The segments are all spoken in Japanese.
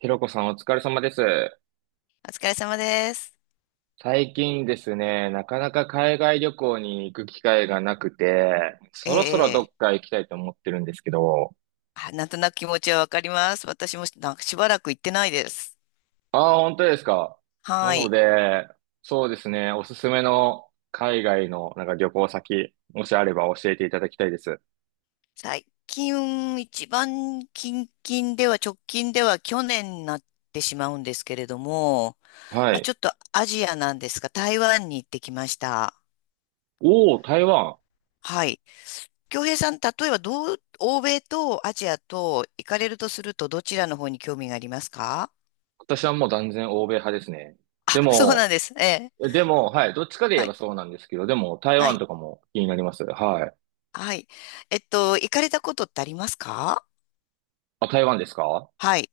ひろこさんお疲れ様です。お疲れ様です。最近ですね、なかなか海外旅行に行く機会がなくて、えそろそろえ、どええっか行きたいと思ってるんですけど。あ、なんとなく気持ちはわかります。私もなんかしばらく行ってないです。ああ、本当ですか。なはのい。で、そうですね、おすすめの海外の旅行先、もしあれば教えていただきたいです。最近、一番近々では、直近では去年になってしまうんですけれども、はまあ、ちい。ょっとアジアなんですが、台湾に行ってきました。おお、台湾。はい。京平さん、例えばどう、欧米とアジアと行かれるとすると、どちらの方に興味がありますか？私はもう断然欧米派ですね。あ、でそうなんも、です。ええ。でも、はい、どっちかで言はえい。ばそうなんですけど、でも台は湾い。とかも気になります。はい。はい。行かれたことってありますか？あ、台湾ですか？はい。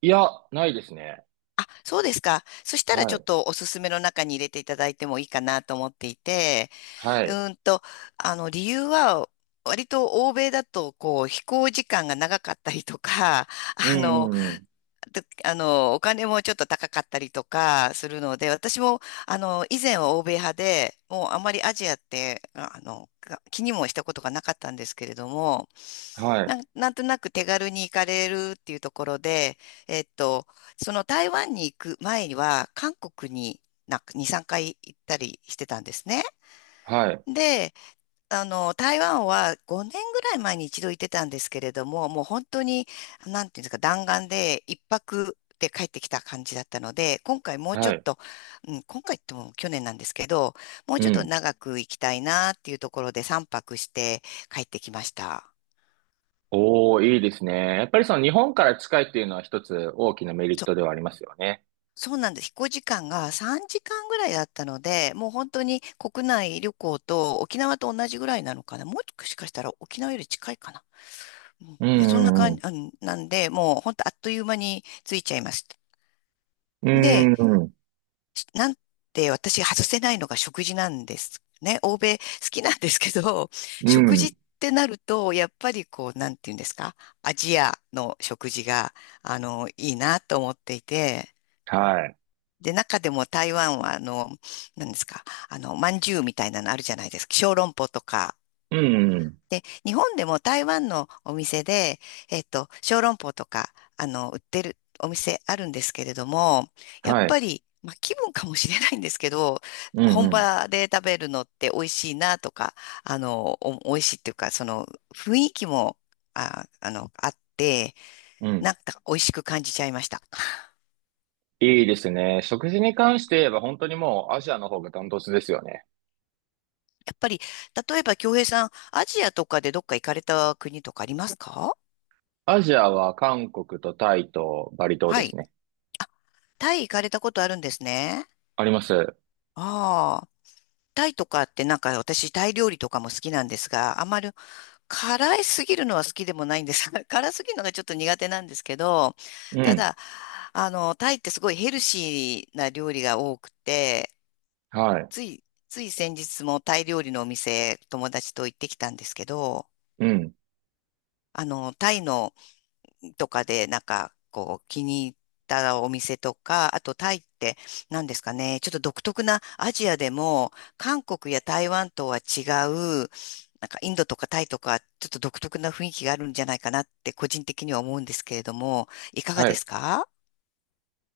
いや、ないですね。あ、そうですか。そしたらはちょっい。とおすすめの中に入れていただいてもいいかなと思っていて、はうい。ーんと、理由は、割と欧米だと、こう、飛行時間が長かったりとか、うあん、の、うん、うん。で、あの、お金もちょっと高かったりとかするので、私も、以前は欧米派で、もうあまりアジアって、が気にもしたことがなかったんですけれども、はい。なんとなく手軽に行かれるっていうところで、えっと、その台湾に行く前には、韓国になんか2、3回行ったりしてたんですね。はい。で、台湾は5年ぐらい前に一度行ってたんですけれども、もう本当に、なんていうんですか、弾丸で一泊で帰ってきた感じだったので、今回もうちょはっい。と、うん、今回っても去年なんですけど、もううちょっとん。長く行きたいなっていうところで3泊して帰ってきました。おー、いいですね。やっぱりその日本から近いっていうのは一つ大きなメリットではありますよね。そうなんです。飛行時間が3時間ぐらいだったので、もう本当に国内旅行と沖縄と同じぐらいなのかな。もしかしたら沖縄より近いかな。うんうで、そんなん、う感じ、ん、うん、なんで、もう本当あっという間についちゃいました。うで、ん。うん、うん。しなんて私外せないのが食事なんですね。欧米好きなんですけど、う食事っん、てなると、やっぱりこう、なんていうんですか、アジアの食事が、いいなと思っていて、はい。で、中でも台湾は、なんですか、まんじゅうみたいなのあるじゃないですか。小籠包とか、うん、うん。で、日本でも台湾のお店で、小籠包とか、売ってるお店あるんですけれども、やっはい。ぱり、まあ、気分かもしれないんですけど、うん、本うん。場で食べるのって美味しいなとか、美味しいっていうか、その、雰囲気も、あって、うなん。んか美味しく感じちゃいました。いいですね。食事に関して言えば本当にもうアジアの方がダントツですよね。やっぱり、例えば、京平さん、アジアとかでどっか行かれた国とかありますか？アジアは韓国とタイとバリ島はですい。ね。タイ行かれたことあるんですね。あります。ああ。タイとかってなんか私タイ料理とかも好きなんですが、あまり辛いすぎるのは好きでもないんです。辛すぎるのがちょっと苦手なんですけど、うたん。だ、タイってすごいヘルシーな料理が多くて、はい。つい先日もタイ料理のお店友達と行ってきたんですけど、うん。タイのとかで、なんか、こう、気に入ったお店とか、あとタイって、何ですかね、ちょっと独特なアジアでも、韓国や台湾とは違う、なんかインドとかタイとか、ちょっと独特な雰囲気があるんじゃないかなって、個人的には思うんですけれども、いかがはでい。すか？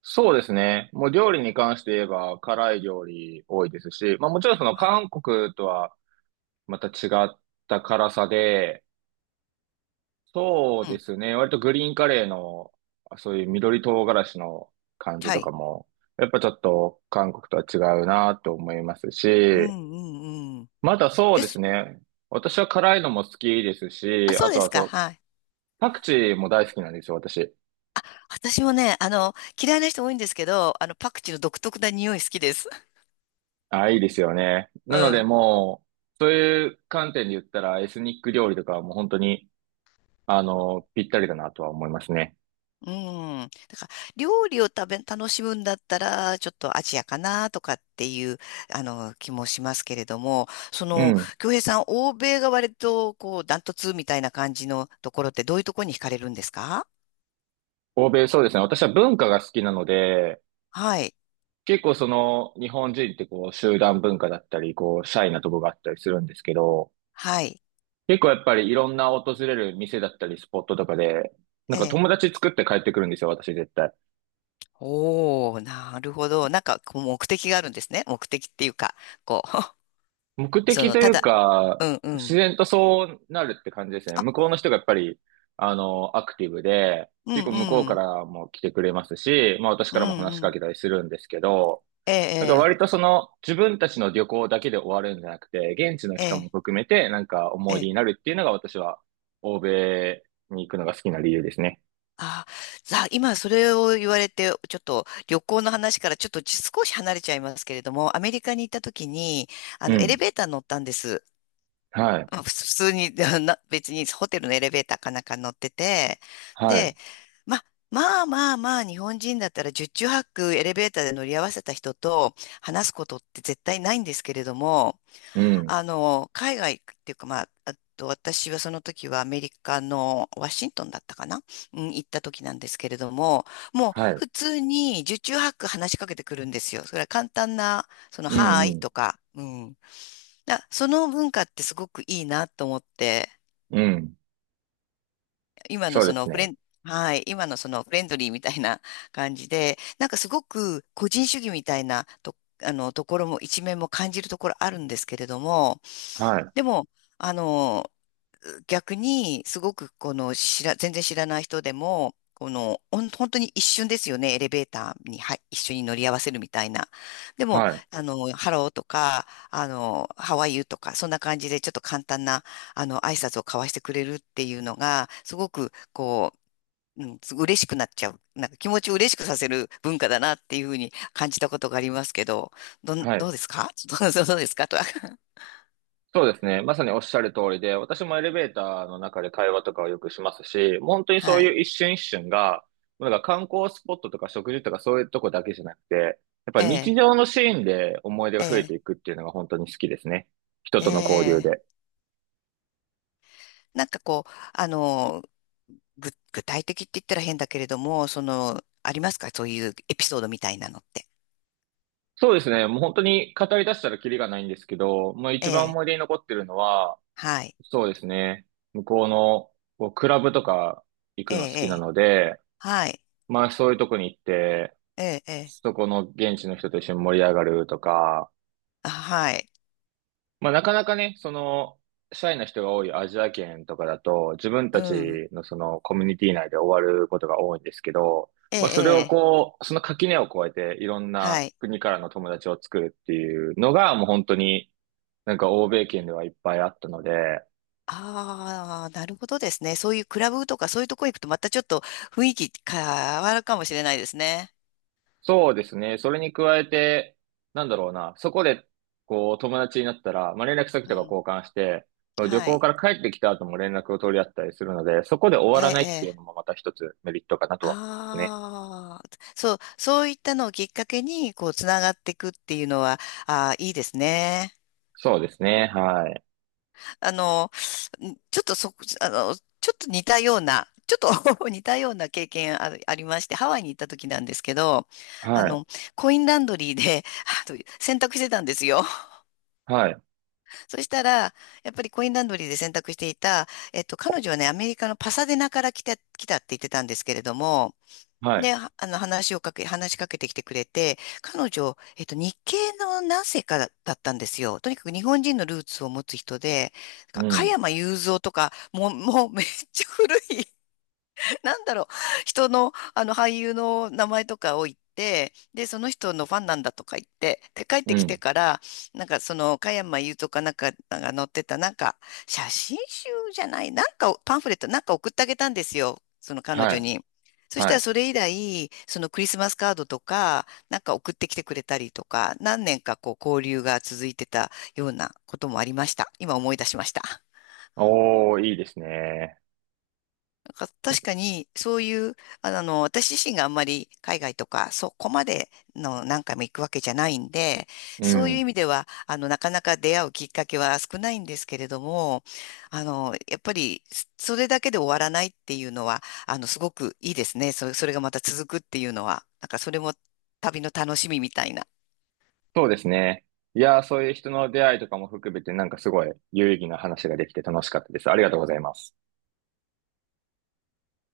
そうですね。もう料理に関して言えば辛い料理多いですし、まあもちろんそのは韓国とはまた違った辛さで、そううでん。すね。割とグリーンカレーのそういう緑唐辛子の感じはとかい。も、やっぱちょっと韓国とは違うなと思いますうし、んうんうん。またそうでですす。ね。私は辛いのも好きですあ、し、そあうとですはそか。う、はい。パクチーも大好きなんですよ、私。私もね、嫌いな人多いんですけど、パクチーの独特な匂い好きです。あ、いいですよね。うなのでん。もう、そういう観点で言ったら、エスニック料理とかはもう本当に、ぴったりだなとは思いますね。うん。だから、料理を食べ、楽しむんだったら、ちょっとアジアかなとかっていう、気もしますけれども、そうの、ん。京平さん、欧米が割と、こう、ダントツみたいな感じのところって、どういうところに惹かれるんですか？欧米、そうですね。私は文化が好きなので、はい。結構日本人って集団文化だったり、シャイなとこがあったりするんですけど、はい。結構やっぱりいろんな訪れる店だったり、スポットとかで、なえんかえ。友達作って帰ってくるんですよ、私絶対。おー、なるほど。なんか、こう、目的があるんですね。目的っていうか、こ目う、そ的の、といたうだ、か、うんう自ん。然とそうなるって感じですね。あ、向こうの人がやっぱり、アクティブで、うん結構向こううかん。らも来てくれますし、まあ私うからもんう話しかん。けたりするんですけど、えなんかえ、割とその自分たちの旅行だけで終わるんじゃなくて、現地のえ人もえ、含めてなんかえ思え。い出えにえなるっていうのが私は欧米に行くのが好きな理由ですね。あ、さあ、今それを言われて、ちょっと旅行の話からちょっと少し離れちゃいますけれども、アメリカに行った時に、うエレん。ベーター乗ったんです。はい。まあ普通に、な別にホテルのエレベーターかなんか乗ってて、はで、い。ま、まあまあまあ、日本人だったら十中八九エレベーターで乗り合わせた人と話すことって絶対ないんですけれども、うん。海外っていうか、まあ、あと私はその時はアメリカのワシントンだったかな、うん、行った時なんですけれども、もうはい。普通に受注ハック話しかけてくるんですよ。それは簡単な、その、うはーんういん。とか、うん。その文化ってすごくいいなと思って、うん。今のそうそですのフレね。ン、はい、今のそのフレンドリーみたいな感じで、なんかすごく個人主義みたいなと、ところも一面も感じるところあるんですけれども、はい。でも、あの、逆に、すごくこの知ら、全然知らない人でも、この、本当に一瞬ですよね、エレベーターに、はい、一緒に乗り合わせるみたいな。でも、はい。ハローとか、ハワイ y とか、そんな感じでちょっと簡単な、挨拶を交わしてくれるっていうのが、すごく、こう、うん、嬉しくなっちゃう。なんか気持ちを嬉しくさせる文化だなっていうふうに感じたことがありますけど、はどい。うですか？ どうですかとは。そうですね。まさにおっしゃる通りで、私もエレベーターの中で会話とかをよくしますし、もう本当にそうはい。いう一瞬一瞬が、なんか観光スポットとか食事とかそういうとこだけじゃなくて、やっぱえ日え、常のシーンで思い出えが増えてえ、いくっていうのが本当に好きですね。人えとの交流え。で。なんかこう、具体的って言ったら変だけれども、その、ありますかそういうエピソードみたいなのって。そうですね。もう本当に語り出したらキリがないんですけど、まあえ一番え、思い出に残ってるのは、はい。そうですね。向こうのクラブとか行えくえ、の好えきなえので、はい。まあそういうとこに行って、ええ、ええそこの現地の人と一緒に盛り上がるとか、あ、はい。まあなかなかね、シャイな人が多いアジア圏とかだと、自分うたん。ちのそのコミュニティ内で終わることが多いんですけど、えまあそれえ、をええその垣根を越えていろんはない。国からの友達を作るっていうのがもう本当になんか欧米圏ではいっぱいあったので、ああ、なるほどですね。そういうクラブとかそういうとこ行くとまたちょっと雰囲気変わるかもしれないですね。そうですね。それに加えて、なんだろうな。そこで、友達になったら、まあ、連絡先うとかん。交換して、旅は行かい。ら帰ってきた後も連絡を取り合ったりするので、そこで終えわらなえ、いっていうええのもまた一つメリットかなとは思いますね。ああ、そう、そういったのをきっかけに、こう、つながっていくっていうのは、ああ、いいですね。そうですね。はい。あの、ちょっとそ、あの、ちょっと似たような、ちょっと 似たような経験ある、ありまして、ハワイに行った時なんですけど、あはい。の、コインランドリーで、洗濯してたんですよ。はい。そしたら、やっぱりコインランドリーで洗濯していた、彼女はね、アメリカのパサデナから来たって言ってたんですけれども、はで、い。はあの、話をかけ、話しかけてきてくれて、彼女、日系の何世かだったんですよ。とにかく日本人のルーツを持つ人で、なうんか加ん。山雄三とか、もうめっちゃ古い なんだろう、人の、あの俳優の名前とかを言って、で、その人のファンなんだとか言って、で、帰っうてきてん。から、なんかその、加山雄とかなんかが載ってた、なんか、写真集じゃない、なんかパンフレットなんか送ってあげたんですよ、その彼は女い。に。そしたはらい。それ以来、そのクリスマスカードとか、なんか送ってきてくれたりとか、何年かこう交流が続いてたようなこともありました。今思い出しました。おー、いいですね。なんか確かに、そういう、あの、私自身があんまり海外とか、そこまでの何回も行くわけじゃないんで、うそういうん。意味では、なかなか出会うきっかけは少ないんですけれども、やっぱり、それだけで終わらないっていうのは、すごくいいですね。それがまた続くっていうのは、なんかそれも旅の楽しみみたいな。そうですね。いやー、そういう人の出会いとかも含めて、なんかすごい有意義な話ができて楽しかったです。ありがとうございます。